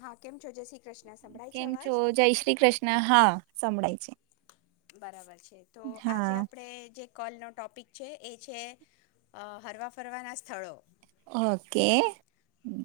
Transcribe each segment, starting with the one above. હા, કેમ? છો જય શ્રી કૃષ્ણ સંભળાય છે કેમ છો? અવાજ જય શ્રી કૃષ્ણ! હા સંંભળાય છે. બરાબર છે તો આજે હા આપણે જે કોલ નો ટોપિક છે એ છે હરવા ફરવાના સ્થળો. ઓકે.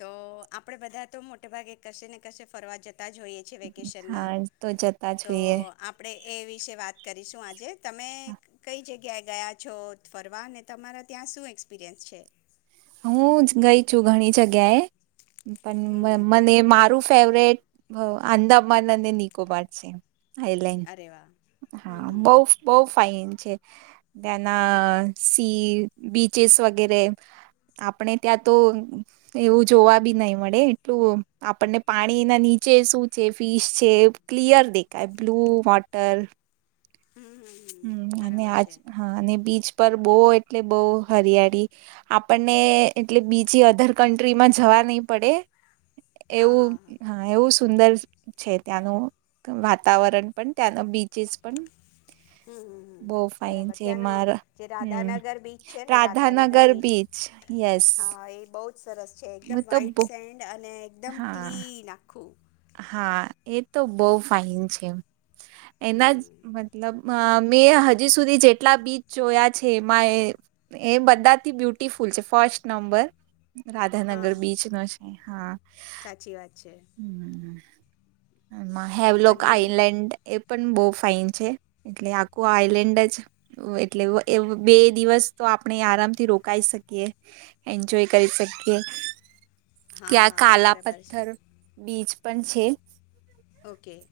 તો આપડે બધા તો મોટે ભાગે કશે ને કશે ફરવા જતા તા જોઈએ છે વેકેશનમાં હા તો જતા તો જોઈએ આપણે એ વિશે વાત કરીશું આજે. તમે કઈ જગ્યાએ ગયા છો ફરવા અને તમારા ત્યાં શું એક્સપિરિયન્સ છે? હું ગઈ છું ઘણી જગ્યાએ પણ મ હમ હમ મને મારું ફેવરેટ અ અંદામાન અને નિકોબાર છે. આઈલેન્ડ અરે વાહ હા હમ હા હમ બહુ બહુ ફાઈન. છે. ત્યાંના સી બીચી્સ વગેરે આપણે ત્યાં તો એવું જોવા બી નહી મળે એટલું આપણને પાણીના નીચે શું છે ફીશ છે ક્લિયર દેખાય. બ્લુ વોટર હમ હમ હમ હમ્મ અને બરાબર આજ છે હા અને બીચ પર બો એટલે બો હરિયાળી આપણને એટલે બીજી અધર કન્ટ્રીમાં જવા નહી પડે હા હા એવું હા હ એવું સુંદર છે ત્યાંનું વાતાવરણ પણ ત્યાંનો બીચસ પણ. હમ બો ફાઇન બરાબર છે. ત્યાંનો મારા જે હમ્મ રાધાનગર બીચ છે ને રાધાનગર બીચ યસ હા એ બહુ સરસ છે. એકદમ હું તો વ્હાઈટ બ સેન્ડ અને એકદમ હા ક્લીન આ [inaudible] હા એ તો બો ફાઈન છે. એના જ હમ મતલબ મેં હજી સુધી જેટલા બીચ જોયા છે, એમાં એ બધાથી બ્યુટિફુલ છે. ફર્સ્ટ નંબર રાધાનગર હા બીચ નો છે. હા. સાચી વાત છે. હમ. હેવ લોક અને આઈલેન્ડ એ પણ બવ ફાઈન છે. એટલે આખું આઈલેન્ડ જ એટલે બે દિવસ તો આપણે આરામથી રોકાઈ શકીએ, એન્જોય કરી શકીએ. હા ત્યાં કાલા બરાબર છે પથ્થર, બીચ પણ છે. ઓકે.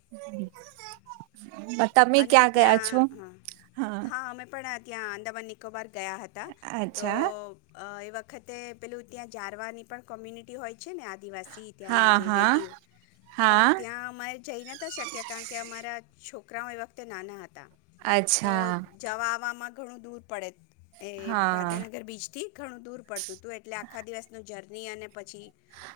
[inaudible] તમે અને ક્યાં ગયા ત્યાં, છો હા હા અમે પણ આ ત્યાં અંદમાન નિકોબાર ગયા હતા તો અચ્છા અ વખતે પેલું ત્યાં જારવાની પણ કોમ્યુનિટી હોય છે ને આદિવાસી ત્યાંના હા જે હા લેટિવ હા પણ ત્યાં અમારે જઈ નતા શક્યા કારણ કે અમારા છો છોકરાઓ એ વખતે નાના હત તો અચ્છા જવા-આવવામાં. ઘણું દૂર પડે. એ હા રાધાનગર બીચ થી ઘણું દૂર પડતું હતું એટલે આખા દિવસનું જે ની અને પછી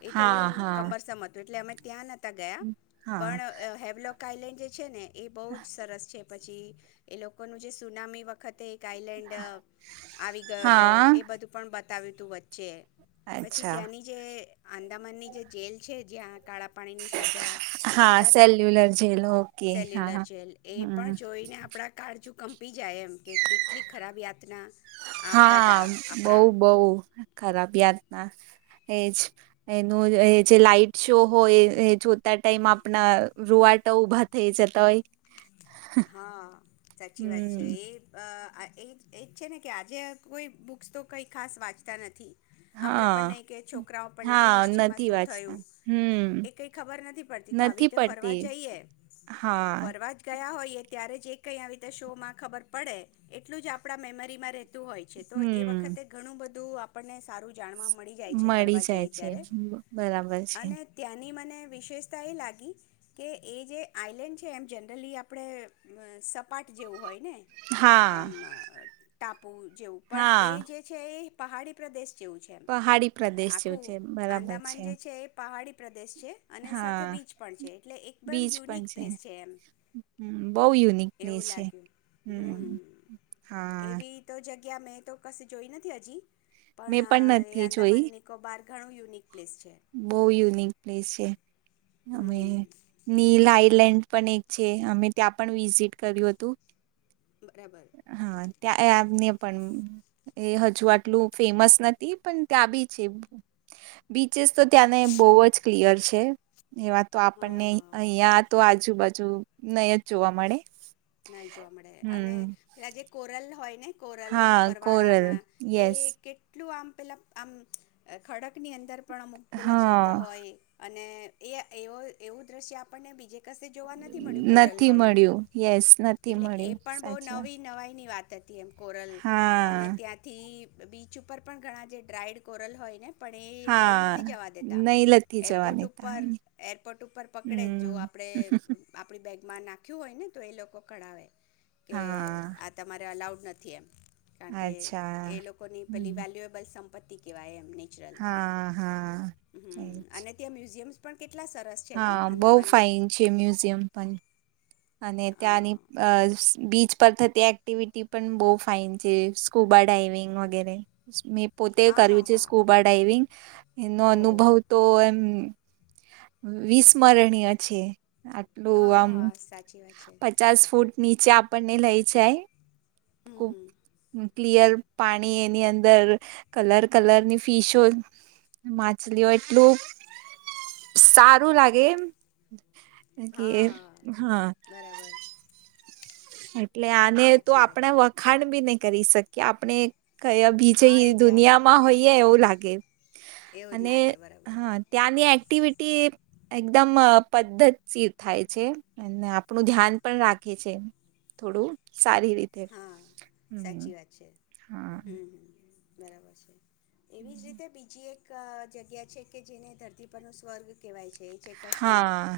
એ હા થોડું હા કમરસમ હતું એટલે અમે ત્યાં નથી ગયા હા પણ હેવલોક કાયલેન્ડ જે છે ને એ બહુ જ સરસ છે. પછી એ લોકોનું જે સુનામી વખતે કાંઈલેન્ડ આવી ગયો હતો હા એ બધું પણ બતાવ્યુતું વચ્ચે પછી અચ્છા ત્યાંની જે આંદામાનની જે જેલ છે જ્યાં કાળા પાણીની સજા હા સેલ્યુલર જેલ ઓકે. લર હા જેલ એ પણ હમ જોઈને આપણા કાળ કંપી જાય એમ કે કેટલી ખરાબ યાતના. આપતા હતા હા બવ આપણા બવ ખરાબ યાતના એજ એનું જે લાઈટ શો હોય એ જોતા ટાઈમ આપણા રૂવાટા ઉભા થઈ જતા હોય. હા સાચી વાત છે હમ એ અ આ એ જ એ જ છે ને કે આજે કોઈ બુક્સ તો કંઈ ખાસ વાંચતા નથી. આપણેે પણ હા નહી કે છોકરાઓ પણ ન કે હા હિસ્ટ્રીમાં નથી શું વાંચતા થયું હમ એ કઈ ખબર નથી પડતી તો આવી નથી રીતે ફરવા પડતી જઈએ, હા ફરવા જ ગયા હોય. ત્યારે જે કઈ આવી રીતે શો માં ખબર પડે એટલું જ આપડા મેમરીમાં રે તું હોય છે. તો એ હમ વખતે ઘણું બધું. તો આપણને સારું. જાણવા મળી જાય છે મળી ફરવા જાય જઈ છે ત્યારે બરાબર છે અને ત્યાંની મ મને વિશેષતા એ લાગી કે એ જે આઈલેન્ડ છે એમ જનરલી આપણે અ સપાટ જેવું હોય. ને હા આમ તાપ આપવું જેવું પણ હા એ જે છે એ પહાડી પ્રદેશ. જેવું છે. પહાડી પ્રદેશ જેવું આખું છે બરાબર આંદામાન જે છે, એ પહાડી. દેશ છે અને સાથે હા બીચ પણ છે. એટલે એકદમ બીચ યુનિક પ્લેસ છે એમ. બઉ યુનિક પ્લસ એવું છે. લાગ્યું હમ્મ હમ હા. એવી તો જગ્યા મેં તો કશે જોઈ નથી હજી. પણ એ આદામાન નિકોબાર ઘનુ યુનિક. પ્લેસ છે બઉ યુનિક પ્લેસ છે. અમે હમ નીલાઈલેન્ડ પણ એક છે અમે ત્યાં પણ વિઝિટ કર્યું હતું. બરાબર હ ત્યાં અ આમ [unintelligible] પણ એ હજુ આટલું ફેમસ નથી, પણ ત્યાં બી છે. બી ચેસ તો ત્યાંને બહુ જ ક્લિયર છે. એવા તો હા આપણને હા અહિયાં તો આજુબાજ જો નય જ જોવા મળે. નય જોવા મળે, અને હમ પેલા જે કોરલ હોય. ને કોરલ હા કોરલ ઉરવાળાના એ યસ કેટલું આમ પેલા આમ ખડકની અંદર પણ અમુક પેલા હા જીવતા હોય. અને એ એવો અ એવું દૃશ્ય આપણને બીજે કશે જોવા નથી મળ્યું, કોરલ નથી વાળું. મળ્યું યસ નથી એટલે એ મળ્યું પણ બઉ સાચી વાત નવી નવાઈની વાત. એમ કોરલ અને હા ત્યાંથી બીચ ઉપર પણ ઘણા જે ડ્રાઈડ કોરલ હોય ને પણ એ લઈ નથી હા જવા દેતા, નહી લથી એરપોર્ટ જવાની ત ઉપર એરપોર્ટ ઉપર પકડે જો હમ આપડે આપડી બેગ માં નાખ્યું હોય, ને તો એ લોકો કળાવે. કે હા આ તમારે અલાઉડ નથી એમ. કારણ કે એ અચ્છા લોકોની પેલી હમ વેલ્યુએબલ સમ પતી કહેવાય, એમની. હા, હા, એજ. અને ત્યાં મ્યુઝિયમ્સ પણ કે હા બહ ફાઈન છે મ્યુઝિયમ પણ અને હા ત્યાંની અ બીચ પર થતી એક્ટિવિટી પણ બહુ ફાઇન છે, સ્કુબા ડાઈવિંગ વગેરે. મેં પોતે હા કર્યું હા છે હા સ્કૂબા ડાઈવિંગ એનો ઓહો અનુભવ તો એમ વિસ્મરણીય છે. આટલું આમ હા સાચી વાત છે પચાસ ફૂટ નીચે આપણને લઈ જાય. ખુબ હમ ક્લિયર. પાણી એની અંદર કલર કલર ની ફીશો માછલીઓ એટલું સારું લાગે. કે હા હા. બરાબર [unintelligible] એટલે આને તો સાચી વાત આપણા છે વખાણ બી ન કરી શકીએ. આપણે ક બીજે હા એક જાત દુનિયામાં હોઈએ એવું લાગે, એવું જ અને લાગે બરાબર હા ત્યાંની એક્ટિવિટી એકદમ પદ્ધતી થાય છે. અને આપણું ધ્યાન પણ રાખે છે. થોડું સારી રીતે. હા હમ સાચી વાત છે. હા હમ હ. બરાબર છે. એવી જ રીતે બીજી એક એક જગ્યા છે કે, જેને ધરતી પરનો સ્વર્ગ કહેવાય છે. જે છે કાશ્મીર હા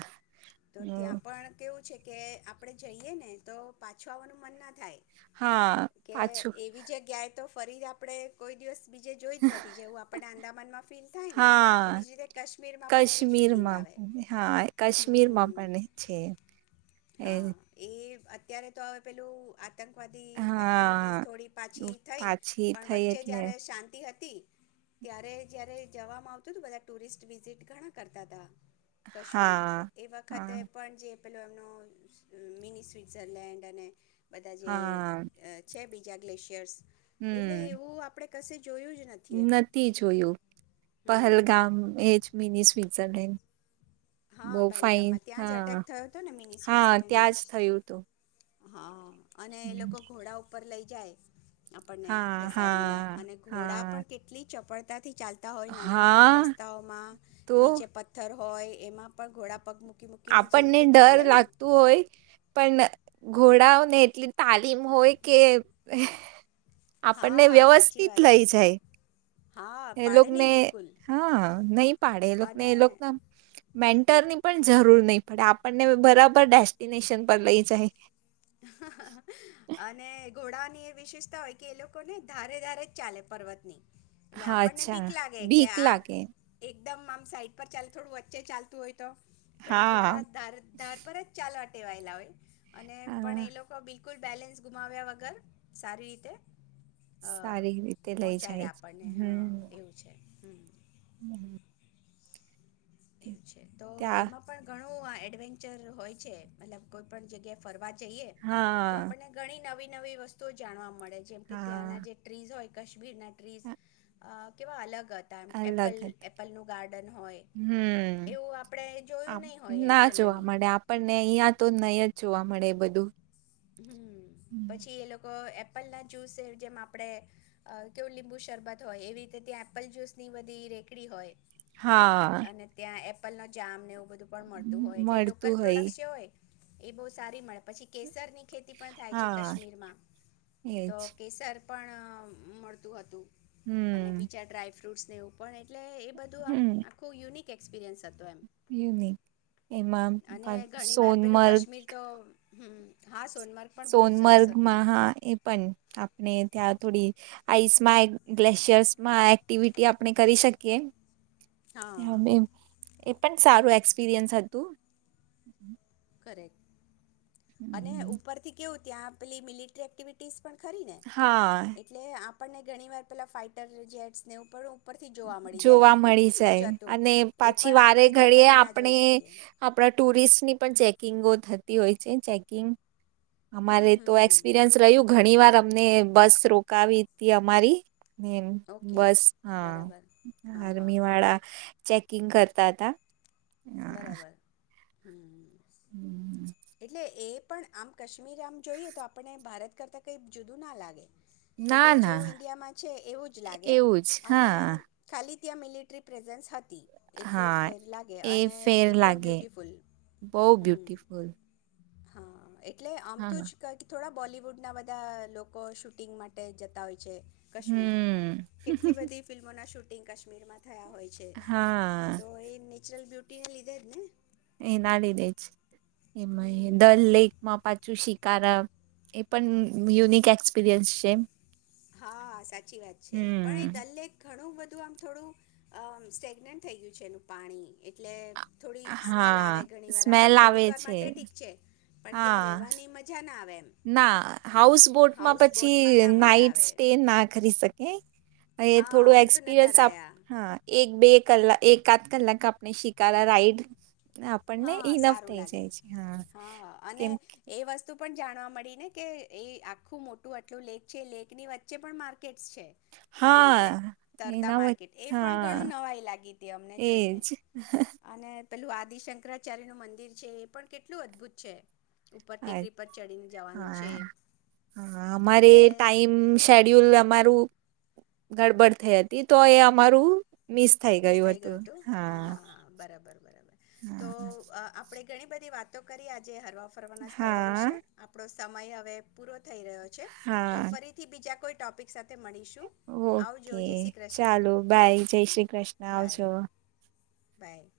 તો ત્યાં હમ, પણ કેવું છે કે આપણેે જઈએ ને તો પાછું આવવાનું મન ના થાય. હા. કે પાછું એવી જગ્યાએ તો ફરી આપડે કોઈ દિવસ બીજે જોઈ જ નથી જેવું આપણને આંદામાનમાં ફીલ થાય ને હા એવી જ રીતે કાશ્મીરમાં પણ એવી જ ફિલિંગ કાશ્મીરમાં આવે હા હ. કાશ્મીરમાં પણ છે એ અત્યારે તો હવે પેલું આ આતંકવાદી એક્ટિવિટીઝ હા થોડી પાછી થઈ, પાછી પણ થઈ વચ્ચે એટલે જ્યારે શાંતિ હતી. ત્યારે જયારે જવામાં આવતું બધા ટુરિસ્ટ વિઝટ ઘણાં કરતાં હતા. કાશ્મીર તો હા એ વખતે હા પણ જે પેલો એમનો મિની સ્વિટઝરલેન્ડ અને બધા જે હા છે બી જ્યાં ગ્લેેશિયર્સ. એટલે હમ એવું આપણે કસી નથી જોયું હમ પહેલગામ એજ મિની સ્વી સલીમ હા બહુ ફાઈન પહેલગામમાં ત્યાં જ હા અટેક થયો હતો ને મિની હા ત્યાં સ્વિટ્ઝરલેન્ડમાં જ થયું તું. હા. અને એ લોકો ઘોડા ઉપર લઈ જાય. આપણને હા બેસાડીને હા અને ઘોડા હા પણ કેટલી ચપળ ત્યાંથી ચાલતા હોય નાના-નાના હા રસ્તાઓમાં તો નીચે પથ્થર હોય એમાં પણ ઘોડા પગ મુક આપણને ડર લાગતું હોય પણ ઘોડાઓને એટલી તાલીમ હોય કે હા આપણને હા સાચી વ્યવસ્થિત વાત લઈ છે જાય. હા એ પાડે લોકને નહીં બિલકુલ હહ નહીં પાડે. એ લોકને અને એ લોકને મેન ટરની પણ જરૂર નઈ પડે આપણને બરાબર ડેસ્ટિનેશન પર લઈ જાય. અને ઘોડા વિશેષતા હોય કે એ લોકો ને ધારે ધારે જ ચાલે પર્વતની એટલે હા આપણને અચ્છા બીક લાગે કે બીક આ લાગે એક એકદમ આમ સાઈડ પર ચાલે થોડું વચ્ચે ચાલતું હોય. તો પણ એ ઘોડા હા ધાર ધાર પર જ ચાલવા ટેવાયેલા હોય અને પણ હા એ લોકો બિલકુલ બેલેન્સ ગુમાવ્યા વગર સારી રીતે અ સારી રીતે લઈ પહોંચાડે જાય છે. આપણને હહ એવું છે હમ હમ્મ હમ્મ. એવું છે તો ત્યાં એમાં પણ ઘણો નું આ એડવેન્ચર હોય છે મતલબ કોઈ પણ જગ્યા ફરવા જઈએ તો હા આપણને ઘણી નવી નવી વસ્તુઓ જાણવા મળે આપડે જેમ કે ત્યાંના હા જે ટ્રીઝ હોય કશ્મીર નટ [unintelligible] કેવા અલગ [unintelligible] એપલ અલગ હત એપલ નું ગાર્ડન હોય. હમ એવું આપણે જોયું નહીં હોય એમ ના જોવા જનરલી મળે આપણને અહિયાં તો નય જ જોવા મળે એ બધું. હમ પછી એ લોકો એપ પેલા જ્યુસે જેમ આપડે અ કેવું લીંબુ શરબત હોય એવી રીતે ત્યાં એપલ જ્યુસ ની બધી રેકડી હોય. હા અને ત્યાં એ પેલા જામ ને એવ બધું પણ મળતું હોય એટલે લોકલ પ્રોડક્ટ જે હોય એ બઉ સારી મળે પછી કેસર ની ખેતી પણ થાય છે હા કાશ્મીરમાં તો એજ કેસર પણ મળતું હતું. અને હમ બીજા ડ્રાયફ્રૂટ એ પણ એક એટલે એ બધું આમ હમ આખું યુનિક એક્સપેરિએન્સ. યુનિક એમાં અને સોનમર્ગ હમ્મ. હાસ સોનમર્ગ માં હા એ પણ આપણે ત્યાં થોડી આઈસમાં ગ્લેશિયર્સમાં એક્ટિવિટી આપણે કરી શકીએ. હા હમે એ પણ સારું એક્સપિરિયન્સ હતું. કરેક્ટ. અને ઉપર થી કેવું ત્યાં આપલી મિલિટ્રી એક્ટિવિટીઝ ખરીને હા એટલે આમ આપણને ઘણી વાર પહેલાં ફાઇટર જેટ્સને એવું પડું જોવા મળી જાય અને એ પાછી પણ વારે આપણે ઘડીએ જનરલી ના આપણે જોઈ શકીએ આપણા ટુરિસ્ટની પણ ચે કિંગો થતી હોય છે ચેકિંગ. અમારે હમ તો હમ એક્સપિરિયન્સ રહ્યું ઘણી વાર ને બસ રોકાવી હતી અમારી. નેમ ઓકે બસ હા. બરાબર હા હા આર્મીવાળા ચેક કિંગ કરતા હતા. હા. બરાબર. હમ... એટલે એ પણ આમ કાશ્મીર આમ જોઈએ તો આપને ભારત કરતા કઈ જુદું ના લાગે. ના બધું ના જેવું ઈન્ડિયામાં છે એવું જ લાગે, એવું જ અને હા ખાલી ત્યાં મિલેટરી પ્રેઝેન્સ હતું. એટલો હા ફેર લાગે. એ અને ફેર એકદમ લાગે. બ્યુટિફુલ બહુ હમ બ્યુટફુલ. હા. એક એટલે આમ તો જ કંઈ થોડા બોલીવુડના બધા લોકો શૂટિંગ માટે જતા હોય. છે. કશ્મીર હમ કેટલી બધી ફિલ્મોના શૂટ એ કશમીરમાં થયા હોય છે. હા તો એને નેચરલ બ્યુટી ને લીધે. એના લિદે જ. એમાંય એ હમ દલ લેકમાં પાછું શીક કારણ એ પણ યુનિક એક્સપિરિયન્સ છે. હા સાચી વાત છે પણ એ હમ દલ લેક ઘણું બધું તુ આમ થોડું અ સ્ટેગનેટ થઈ ગયું છે એનું પાણી એટલે થોડી સ્મેલ આવે હા ઘણી વાર સ્મેલ આપણે આવે થોડીક વાર છે માટે ઠીક છે પણ ત્યાં હા રેવાની મજા ના આવે. એમ ના હાઉસ બોટમાં હાઉસ પછી બોટમાં ના નાય મજા નાઈટ આવે સ્ટે ના કરી શકે. એ હા થોડું અમે તો નહોતા એક્સપિરિયન્સ આપ રહ્યા હા એક બે કલાક. એકાધ કલાક આપણે શિકારા રાઈડ આપણને હા ઈનફ સારું થઈ લાગે જાય છે. હા અને કેમ એ વસ્તુ પણ જાણવા મળીને કે એ આખું મોટું આટલું લેક છે લેકની વચ્ચે પણ માર્કેટસ છે. આવી હા રીતે તરતા એના વચ માર્કેટ એ પણ ઘણું હા નવાઈ લાગી હતી અમને જોઈને. એજ અને પેલું આદિશં શક્રરાચાર્યનું મંદિર છે એ પણ કેટલું અદભુત છે. ઉપર અ ટેકરી પર ચડીને જવાનું છે હા હા અમારે એટલે ટાઈમ શેડ્યુલ અમારું ગડબડ થઈ હતી, તો એ અમારું મિસ થઈ ગયું હતું હા હા બરાબર બરાબર તો હા આપણે ઘણી બધી વાતો કરી આજે હરવા ફરવાના સ્થળો હા વિશે આપણો સમય હવે પૂરો થઈ રહ્યો છે. તો હા ફરીથી બીજા કોઈ ટોપિક સાથે મળીશું આવજો ઓકે જય શ્રી કૃષ્ણ ચાલો બાય જય શ્રી કૃષ્ણ. આવજો. બાઈ.